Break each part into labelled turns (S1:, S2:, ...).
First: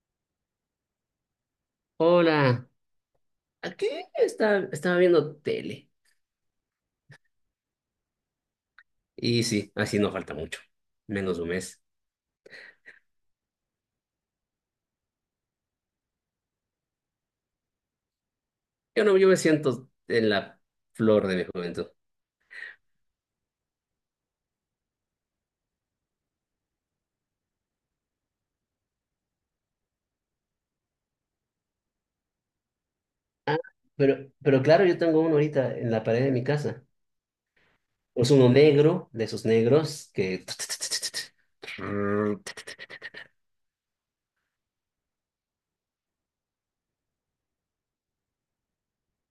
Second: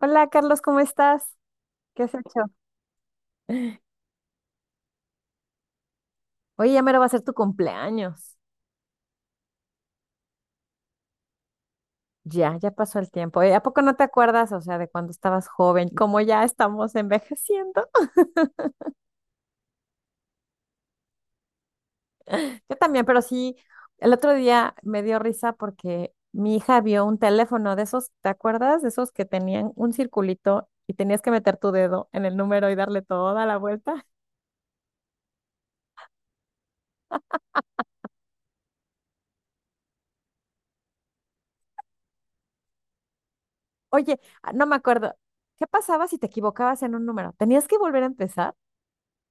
S1: Hola Carlos, ¿cómo estás? ¿Qué has hecho?
S2: Hola, aquí estaba viendo tele.
S1: Oye, ya mero va a ser tu cumpleaños.
S2: Y sí, así no falta mucho, menos de un mes.
S1: Ya, ya pasó el tiempo. Oye, ¿a poco no te acuerdas, o sea, de cuando estabas joven, cómo ya estamos envejeciendo?
S2: Yo no, yo me siento en la flor de mi juventud.
S1: Yo también, pero sí, el otro día me dio risa porque mi hija vio un teléfono de esos, ¿te acuerdas? De esos que tenían un circulito y tenías que meter tu dedo en el número y darle toda la vuelta.
S2: Pero, pero claro, yo tengo uno ahorita en la pared de mi casa. Es uno negro, de esos negros que
S1: Oye, no me acuerdo. ¿Qué pasaba si te equivocabas en un número? ¿Tenías que volver a empezar?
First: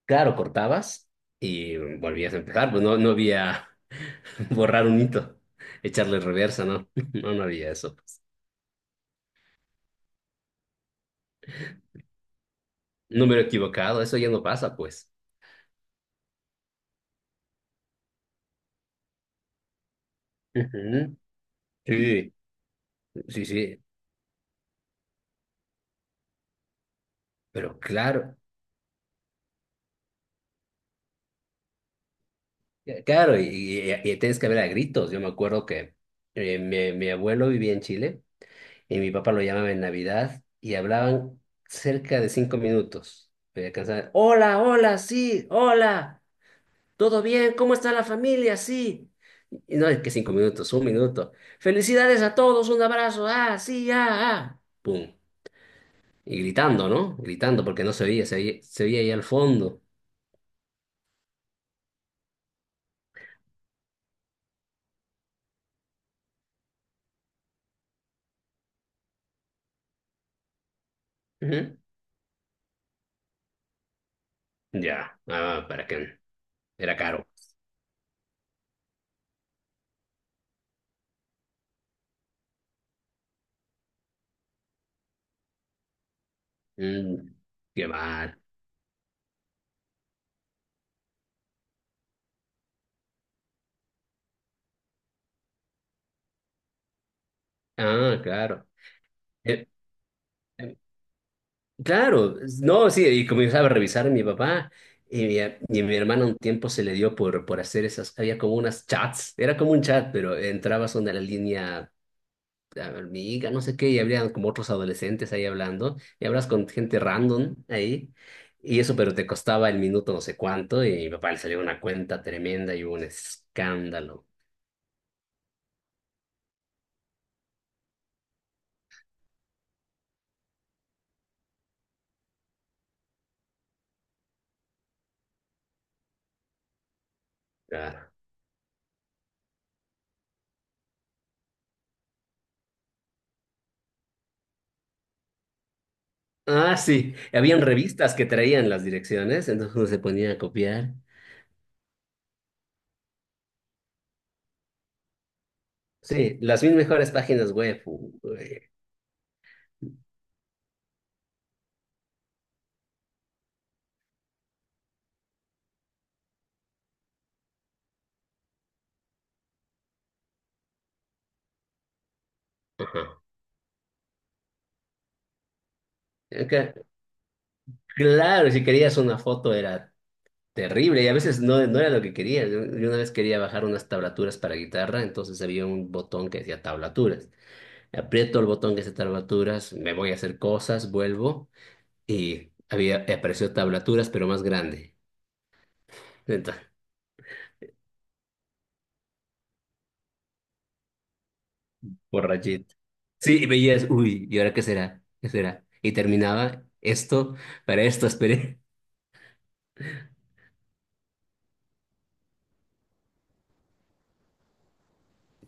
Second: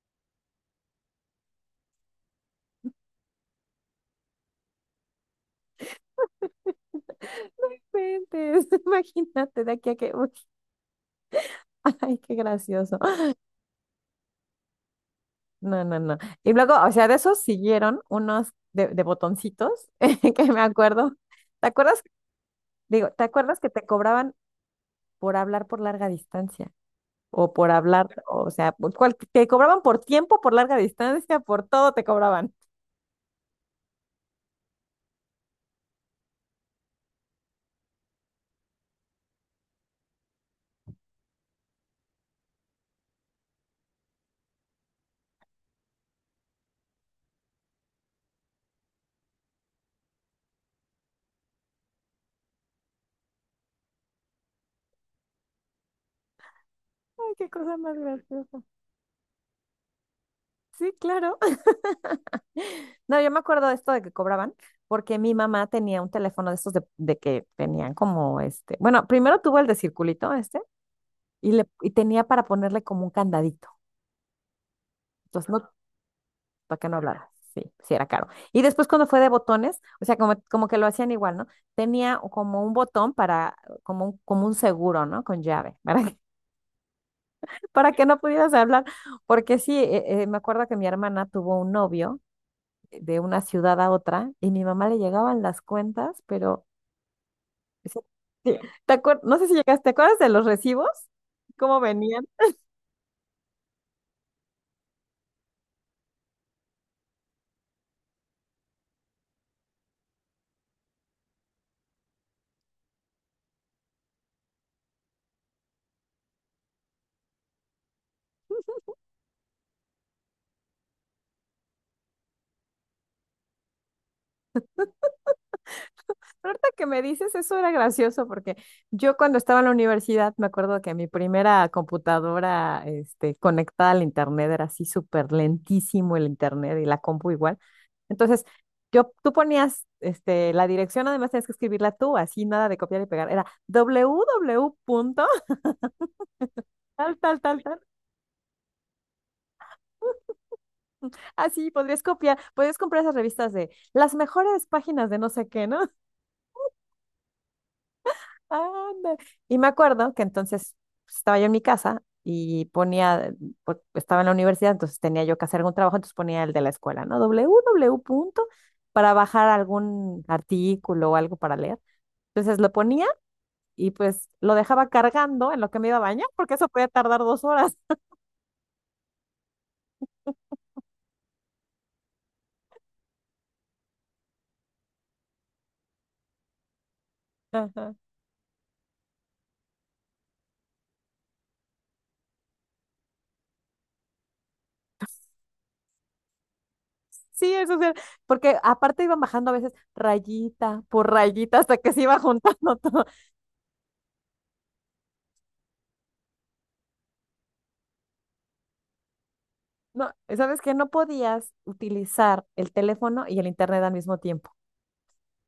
S2: Claro, cortabas y volvías a empezar, pues no, no había borrar un hito, echarle reversa, ¿no? No, no había eso.
S1: Inventes, Imagínate de aquí a uy. Ay, qué gracioso.
S2: Número equivocado, eso ya no pasa, pues.
S1: No, no, no. Y luego, o sea, de esos siguieron unos de botoncitos que me acuerdo.
S2: Ujú.
S1: ¿Te acuerdas?
S2: Sí,
S1: Digo, ¿te
S2: sí,
S1: acuerdas que
S2: sí.
S1: te cobraban por hablar por larga distancia? O por
S2: Pero
S1: hablar,
S2: claro,
S1: o sea, te cobraban por tiempo, por larga distancia, por todo te cobraban.
S2: claro, y tienes que ver a gritos. Yo me acuerdo que mi abuelo vivía en Chile y mi papá lo llamaba en Navidad y hablaban cerca de 5 minutos. Me alcanzaba, hola, hola, sí, hola, ¿todo bien? ¿Cómo está la familia? Sí. Y no es que 5 minutos, un minuto. Felicidades a todos, un abrazo, ah, sí, ah, ah. Pum. Y gritando, ¿no?
S1: Ay, qué
S2: Gritando
S1: cosa
S2: porque no
S1: más
S2: se oía, se oía,
S1: graciosa.
S2: se oía ahí al fondo.
S1: Sí, claro. No, yo me acuerdo de esto de que cobraban, porque mi mamá tenía un teléfono de estos de que tenían como este. Bueno, primero tuvo el de circulito, este. Y, le,
S2: Ujú.
S1: y tenía para ponerle como un candadito.
S2: Ya,
S1: Entonces,
S2: ah,
S1: no,
S2: para qué.
S1: para que
S2: Era
S1: no
S2: caro.
S1: hablara. Sí, sí era caro. Y después cuando fue de botones, o sea, como que lo hacían igual, ¿no? Tenía como un botón para, como un seguro, ¿no? Con llave, para que,
S2: Mm, Qué
S1: para que no
S2: mal.
S1: pudieras hablar. Porque sí, me acuerdo que mi hermana tuvo un novio de una ciudad a otra y mi mamá le llegaban las cuentas, pero sí,
S2: Ah,
S1: sí,
S2: claro.
S1: No sé si
S2: Eh,
S1: llegaste, ¿te acuerdas de los
S2: eh,
S1: recibos? ¿Cómo venían?
S2: claro, no, sí, y comenzaba a revisar a mi papá y mi hermana un tiempo se le dio por hacer esas, había como unas chats, era como un chat, pero entrabas a una línea amiga, no sé qué, y habría como otros adolescentes ahí hablando, y hablas con gente random ahí, y eso, pero te costaba el minuto no sé cuánto, y mi papá le salió una cuenta tremenda y hubo un escándalo.
S1: Ahorita que me dices, eso era gracioso porque yo cuando estaba en la universidad me acuerdo que mi primera computadora conectada al internet era así súper lentísimo el internet y la compu igual.
S2: Ah,
S1: Entonces, tú ponías la dirección, además tenías que escribirla tú, así nada de copiar y pegar. Era www.
S2: Ah, sí.
S1: Tal, tal, tal,
S2: Habían
S1: tal.
S2: revistas que traían las direcciones, entonces uno se ponía a copiar.
S1: Así podrías copiar, podrías comprar esas revistas de las mejores páginas de no sé qué, ¿no?
S2: Sí, las mil mejores páginas web. Eh,
S1: Anda. Y me acuerdo que entonces pues, estaba yo en mi casa y ponía, estaba en la universidad, entonces tenía yo que hacer algún trabajo, entonces ponía el de la escuela, ¿no? www punto para bajar algún artículo o algo para leer. Entonces lo
S2: Ajá.
S1: ponía y pues lo dejaba cargando en lo que me iba a bañar, porque eso
S2: Acá.
S1: podía tardar 2 horas.
S2: Claro, si querías una foto era terrible y a veces no era lo que quería. Yo una vez quería bajar unas tablaturas para guitarra, entonces había un botón que decía tablaturas.
S1: Ajá.
S2: Aprieto el botón que dice tablaturas, me voy a hacer cosas, vuelvo y apareció tablaturas, pero más grande.
S1: Sí, eso sí, porque aparte iban bajando a veces rayita por rayita hasta que se iba
S2: Entonces,
S1: juntando todo.
S2: sí, y veías, uy, ¿y ahora qué será? ¿Qué será? Y terminaba esto, para esto esperé.
S1: No, ¿sabes qué? No podías utilizar el teléfono y el internet al mismo tiempo.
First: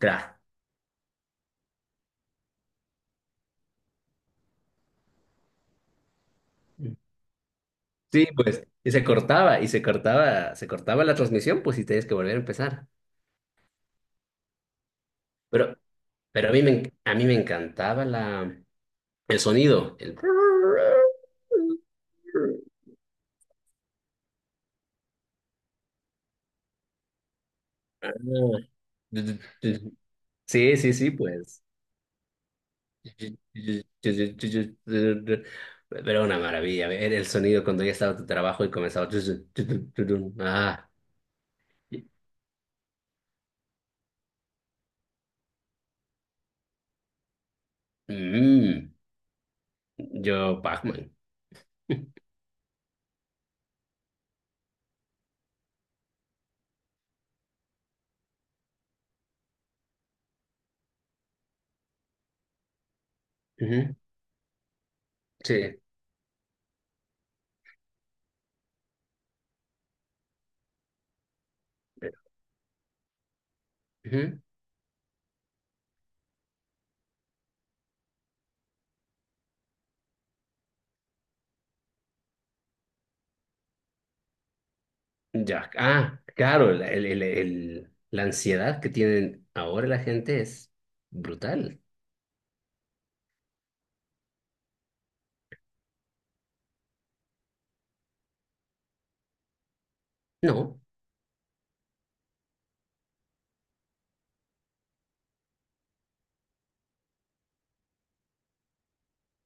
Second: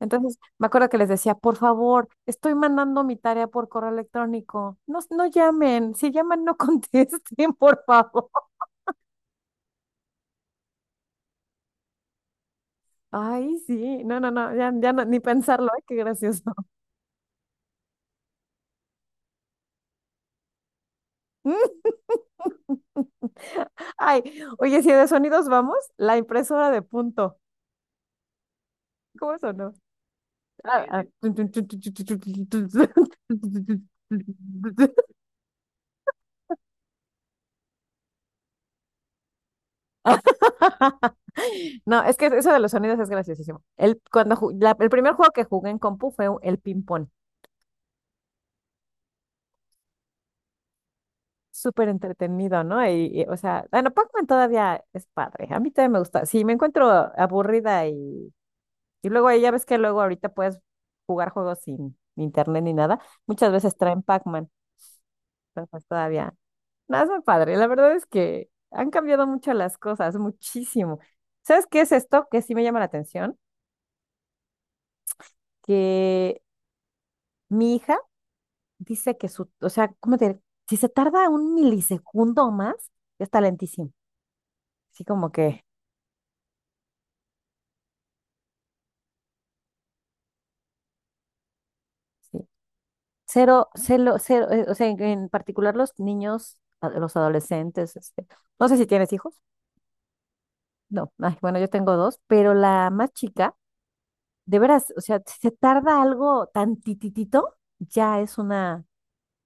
S2: Tra.
S1: me acuerdo que les decía, por favor, estoy mandando mi tarea por correo electrónico. No, no llamen, si llaman, no contesten, por
S2: Sí,
S1: favor.
S2: pues, y se cortaba la transmisión, pues, y tenías que volver a empezar.
S1: Ay, sí, no, no, no, ya, ya no, ni pensarlo,
S2: Pero,
S1: ay, qué gracioso.
S2: pero a mí me encantaba el sonido.
S1: Ay, oye, si de sonidos vamos, la impresora de punto. ¿Cómo sonó?
S2: Sí,
S1: Ah,
S2: sí,
S1: ah.
S2: sí, pues. Pero una maravilla, ver el sonido cuando ya estaba tu trabajo y comenzaba. Ah.
S1: No, es que eso de los sonidos es graciosísimo. El, cuando ju- la- el primer juego que jugué en compu fue el ping-pong.
S2: Mm, yo, Pac-Man.
S1: Súper entretenido, ¿no? O sea, bueno, Pac-Man todavía es padre. A mí todavía me gusta. Si me encuentro aburrida y luego ahí ya ves que luego ahorita puedes jugar juegos sin internet ni nada, muchas veces
S2: Ujú.
S1: traen Pac-Man.
S2: Sí.
S1: Entonces todavía. Nada, es muy padre. La verdad es que han cambiado mucho las cosas, muchísimo. ¿Sabes qué es esto que sí me llama la atención?
S2: Ujú.
S1: Que mi hija dice que su, o sea, ¿cómo te diré? Si se tarda un milisegundo o más, ya está lentísimo. Así como que,
S2: Ya. Ah, claro, la ansiedad que tienen ahora la gente es brutal.
S1: sí. Cero, cero, cero, o sea, en particular los niños, los adolescentes, no sé si tienes hijos,
S2: No.
S1: no, ay, bueno, yo tengo dos, pero la más chica, de veras, o sea, si se tarda algo tan tititito, ya es una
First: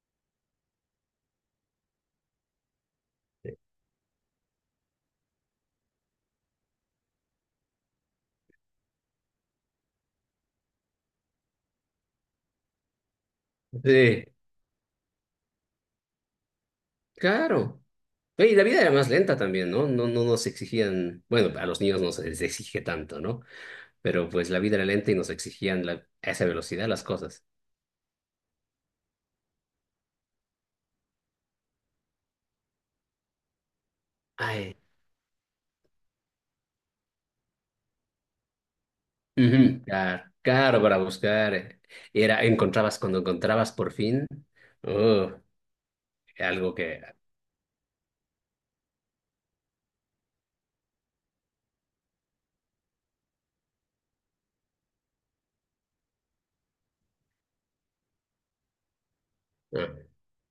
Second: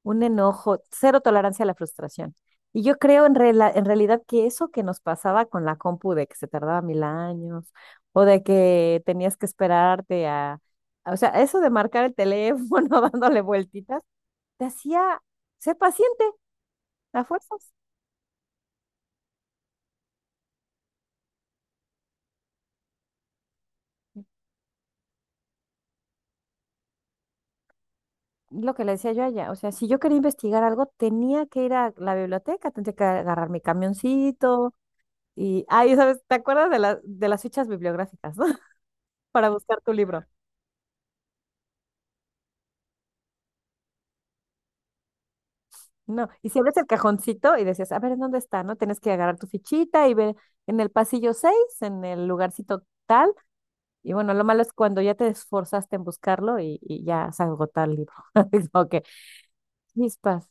S1: un enojo, cero tolerancia a la frustración. Y yo creo en realidad que eso que nos pasaba con la compu de que se tardaba mil años o de que tenías que esperarte o sea, eso de marcar el teléfono dándole vueltitas,
S2: Sí,
S1: te hacía ser paciente a fuerzas.
S2: claro. Oye, y la vida era más lenta también, ¿no? No, no nos exigían, bueno, a los niños no se les exige tanto, ¿no? Pero pues la vida era lenta y nos exigían a esa velocidad las cosas.
S1: Lo que le decía yo allá, o sea, si yo quería investigar algo, tenía que ir a la biblioteca, tenía que agarrar mi camioncito
S2: Ay.
S1: y, ay, ¿sabes? ¿Te acuerdas de las fichas bibliográficas, ¿no? Para buscar
S2: Ujú.
S1: tu libro.
S2: Claro, claro, para buscar. Encontrabas cuando encontrabas por fin. Oh,
S1: No, y si
S2: algo
S1: abres el
S2: que.
S1: cajoncito y decías, a ver, ¿en dónde está? ¿No? Tienes que agarrar tu fichita y ver en el pasillo 6 en el lugarcito tal. Y bueno, lo malo es cuando ya te esforzaste en buscarlo y ya se agotó el libro. Es como que, chispas.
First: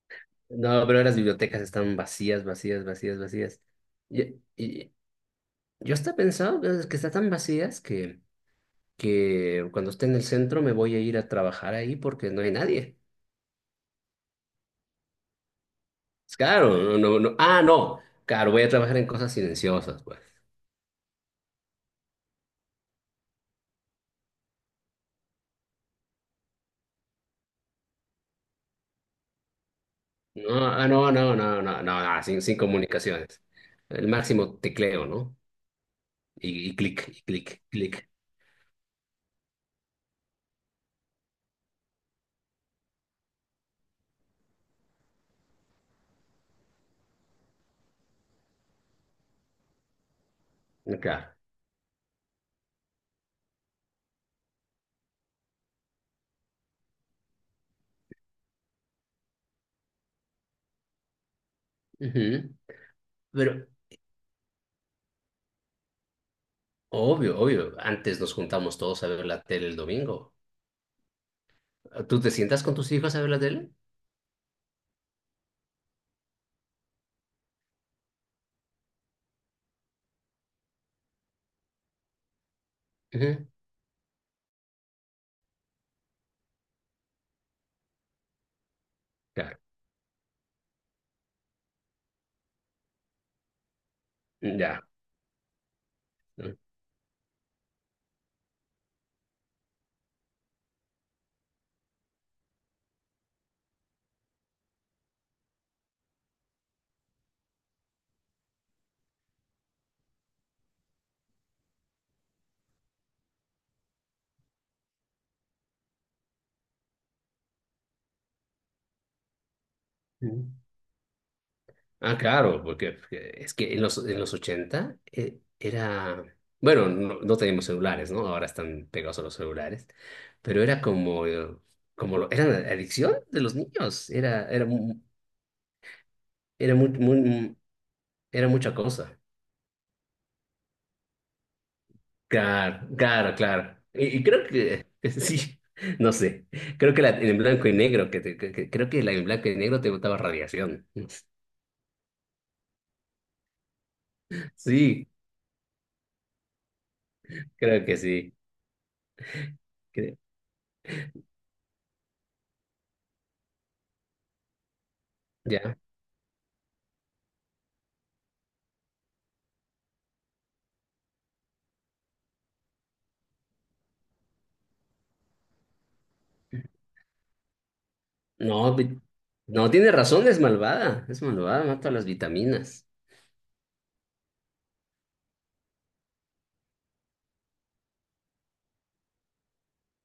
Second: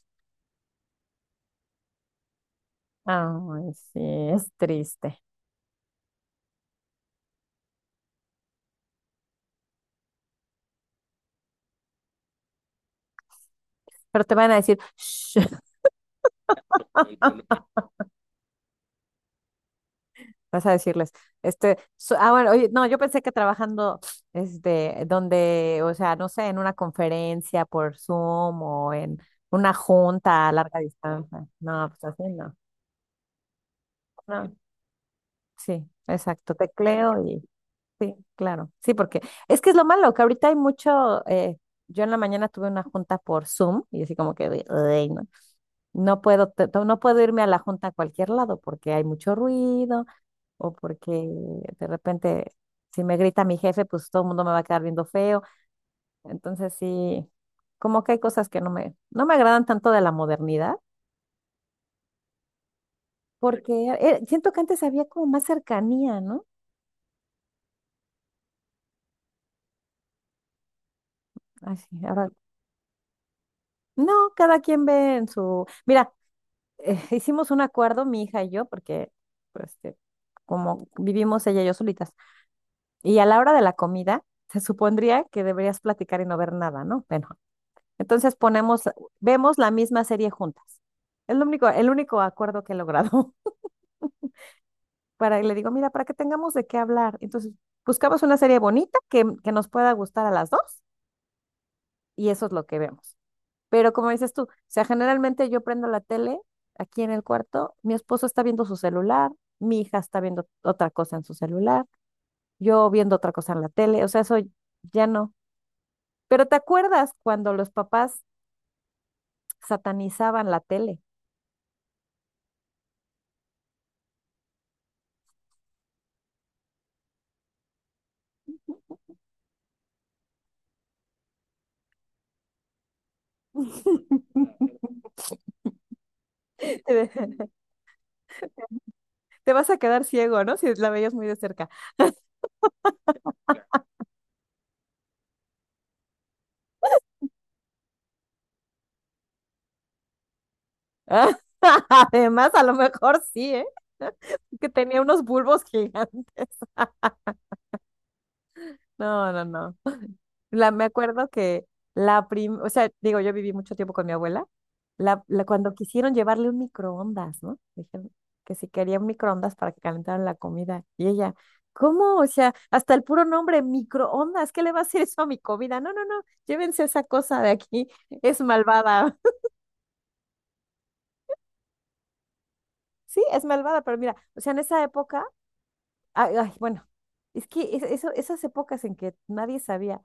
S2: No, pero las bibliotecas están vacías, vacías, vacías, vacías.
S1: Ay, sí,
S2: Y,
S1: es
S2: y
S1: triste.
S2: yo hasta pensaba pues, que están tan vacías que cuando esté en el centro me voy a ir a trabajar ahí porque no hay nadie.
S1: Pero te van a decir, "Shh",
S2: Es claro, no, no, no. Ah, no, claro, voy a trabajar en cosas silenciosas, pues.
S1: vas a decirles, bueno, oye, no, yo pensé que trabajando, donde, o sea, no sé, en una conferencia por Zoom o en una junta
S2: No,
S1: a larga
S2: ah, no, no,
S1: distancia.
S2: no, no,
S1: No,
S2: no,
S1: pues así
S2: no, sin,
S1: no.
S2: sin comunicaciones. El
S1: No,
S2: máximo tecleo, ¿no?
S1: sí, exacto,
S2: Y clic, y
S1: tecleo y
S2: clic, clic.
S1: sí, claro. Sí, porque es que es lo malo, que ahorita hay mucho, yo en la mañana tuve una junta por Zoom y así como que, de, "Ay, no, no puedo, no puedo irme a la junta a cualquier lado porque hay mucho ruido o porque
S2: Claro.
S1: de repente si me grita mi jefe, pues todo el mundo me va a quedar viendo feo. Entonces sí, como que hay cosas que no me agradan tanto de la modernidad
S2: Ujú. Pero,
S1: porque siento que antes había como más cercanía, ¿no?
S2: obvio, obvio. Antes nos juntamos todos a ver la tele el domingo.
S1: Así,
S2: ¿Tú
S1: ahora
S2: te sientas con tus hijos a ver la tele?
S1: no, cada quien ve en su. Mira, hicimos un acuerdo, mi hija y yo, porque pues, como vivimos ella y yo solitas, y a la
S2: Ujú.
S1: hora de la comida, se supondría que deberías platicar y no ver nada, ¿no? Bueno, entonces
S2: Claro.
S1: vemos la misma serie juntas. Es lo único, el único acuerdo que he logrado.
S2: Ya.
S1: Y le digo, mira, para que tengamos
S2: Ujú.
S1: de qué hablar. Entonces, buscamos una serie bonita que nos pueda gustar a las dos, y eso es lo que vemos. Pero como dices tú, o sea, generalmente yo prendo la tele aquí en el cuarto, mi esposo está viendo su celular, mi hija está viendo otra cosa en su celular, yo viendo otra cosa en la tele, o sea, eso ya no. Pero ¿te acuerdas cuando los papás satanizaban la tele?
S2: Ah, claro, porque es que en los 80 era. Bueno, no teníamos celulares, ¿no? Ahora están pegados a los celulares. Pero era como, como era la adicción de los niños. Era, era, mu- era, muy,
S1: Te
S2: muy, era mucha cosa.
S1: te vas a quedar ciego, ¿no? Si la veías muy de cerca.
S2: Claro, claro, claro. Y creo que sí, no sé. Creo que la en blanco y negro, que, te- que- creo que la en blanco y negro te botaba radiación.
S1: Además, a lo mejor sí, ¿eh? Que tenía
S2: Sí,
S1: unos bulbos gigantes.
S2: creo que sí.
S1: No, no, no.
S2: Cre-
S1: Me acuerdo que la prim, o sea, digo, yo viví mucho tiempo con mi abuela. Cuando
S2: ya.
S1: quisieron llevarle un microondas, ¿no? Dijeron que si quería un microondas para que calentaran la comida. Y ella, ¿cómo? O sea, hasta el puro nombre, microondas, ¿qué le va a hacer eso a mi comida? No, no, no, llévense esa cosa de aquí, es
S2: No,
S1: malvada.
S2: no tiene razón, es malvada. Es malvada, mata las vitaminas.
S1: Sí, es malvada, pero mira, o sea, en esa época, ay, ay, bueno, es que esas épocas en que nadie sabía.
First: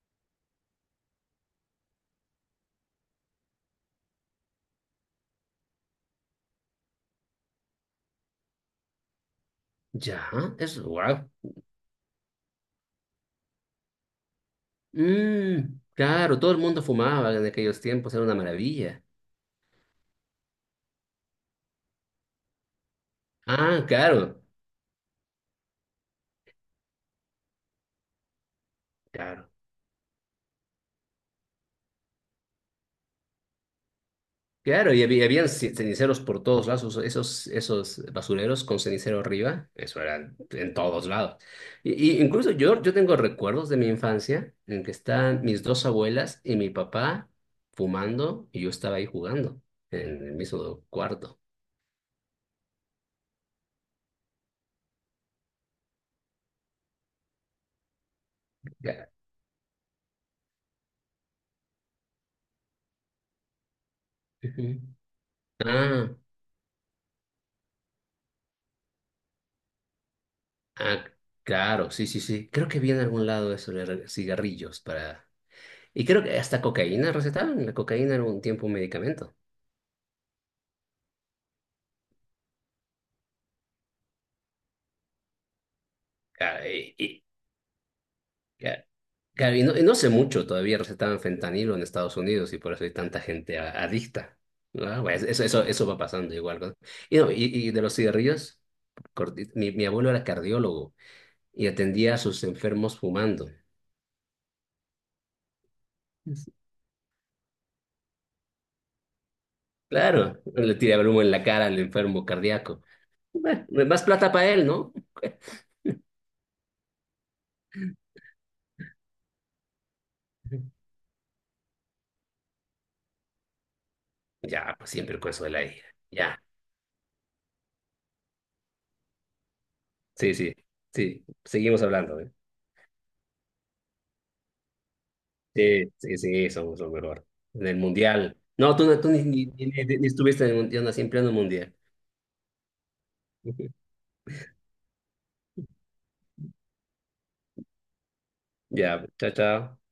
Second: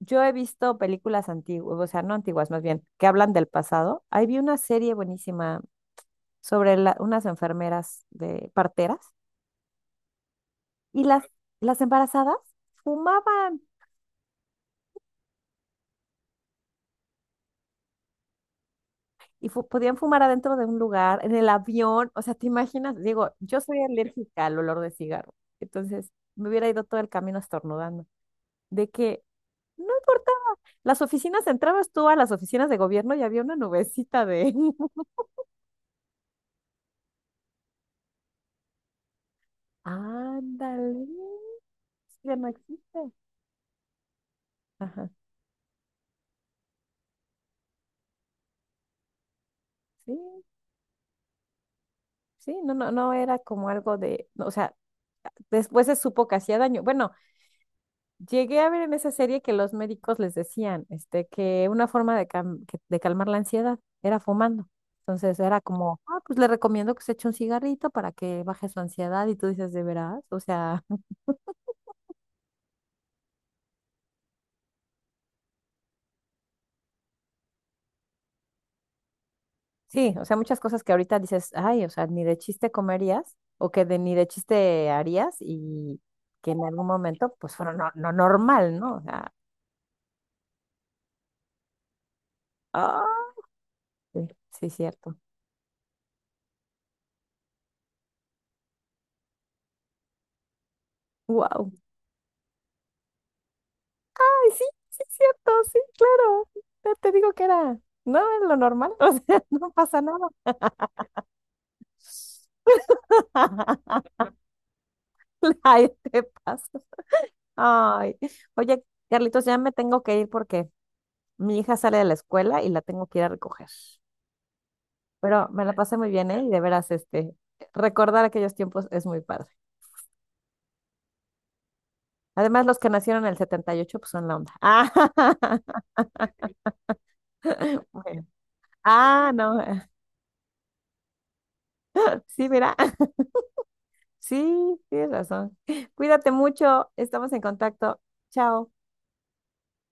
S1: Yo he visto películas antiguas, o sea, no antiguas, más bien, que hablan del pasado. Ahí vi una serie buenísima sobre unas enfermeras de parteras
S2: Ya, eso,
S1: y las,
S2: wow.
S1: las embarazadas fumaban
S2: Claro, todo el mundo fumaba en aquellos tiempos, era una maravilla.
S1: y podían fumar adentro de un lugar, en el avión. O sea, ¿te imaginas? Digo, yo soy
S2: Ah, claro,
S1: alérgica al olor de cigarro, entonces me hubiera ido todo el camino estornudando. De que
S2: claro.
S1: no importa, las oficinas, entrabas tú a las oficinas de gobierno y había una nubecita de.
S2: Claro, y habían ceniceros por todos lados, esos basureros con cenicero arriba, eso era en
S1: Ándale,
S2: todos lados. Y
S1: ya no
S2: incluso yo
S1: existe.
S2: tengo recuerdos de mi infancia en que
S1: Ajá.
S2: están mis dos abuelas y mi papá fumando y yo estaba ahí jugando
S1: Sí,
S2: en el mismo cuarto.
S1: sí, no, no, no era como algo de, no, o sea, después se supo que hacía daño. Bueno, llegué a ver en
S2: Ya.
S1: esa serie que los médicos les decían, que una forma de calmar la ansiedad era fumando.
S2: Ujú.
S1: Entonces era como,
S2: Ah,
S1: ah, pues le recomiendo que se eche un cigarrito para que baje su ansiedad y tú dices, ¿de veras? O sea,
S2: ah, claro, sí, sí, sí. Creo que vi en algún lado eso de cigarrillos para. Y creo que hasta cocaína recetaban, la cocaína era un tiempo un medicamento.
S1: sí, o sea, muchas cosas que ahorita dices, ay, o sea, ni de chiste comerías o que ni de chiste harías y que
S2: Ah,
S1: en algún momento pues fueron no normal,
S2: ya.
S1: ¿no? O sea,
S2: Claro, y no sé mucho, todavía recetaban fentanilo en Estados Unidos y por eso hay tanta
S1: ¡ah!
S2: gente
S1: Sí,
S2: adicta.
S1: sí,
S2: ¿No?
S1: cierto.
S2: Pues, eso va pasando igual. ¿No? No, y de los cigarrillos, mi abuelo era cardiólogo y
S1: Wow.
S2: atendía a sus enfermos fumando.
S1: Ay, sí, sí, cierto, sí, claro.
S2: Es-
S1: Ya te digo que no era lo normal, o sea, no pasa nada.
S2: Claro, le tiraba el humo en la cara al enfermo cardíaco. Bueno, más plata para él, ¿no?
S1: Ay, te pasa. Ay, oye, Carlitos, ya me tengo que ir porque mi hija sale de la escuela y la tengo que ir a recoger.
S2: Ya, pues siempre el
S1: Pero
S2: consuela
S1: me la
S2: ahí.
S1: pasé muy bien,
S2: Ya,
S1: ¿eh? Y de veras, recordar aquellos tiempos es muy padre.
S2: sí, sí, sí, seguimos hablando, ¿eh?
S1: Además, los que nacieron en el 78 pues son la onda. Ah,
S2: Sí, sí, sí, somos lo mejor. En el
S1: bueno.
S2: mundial. No, tú ni,
S1: Ah,
S2: ni-
S1: no.
S2: ni- ni- ni estuviste en el mundial, no, siempre en el mundial.
S1: Sí, mira. Sí, tienes razón. Cuídate mucho, estamos en contacto. Chao.
S2: Ya, chao, chao.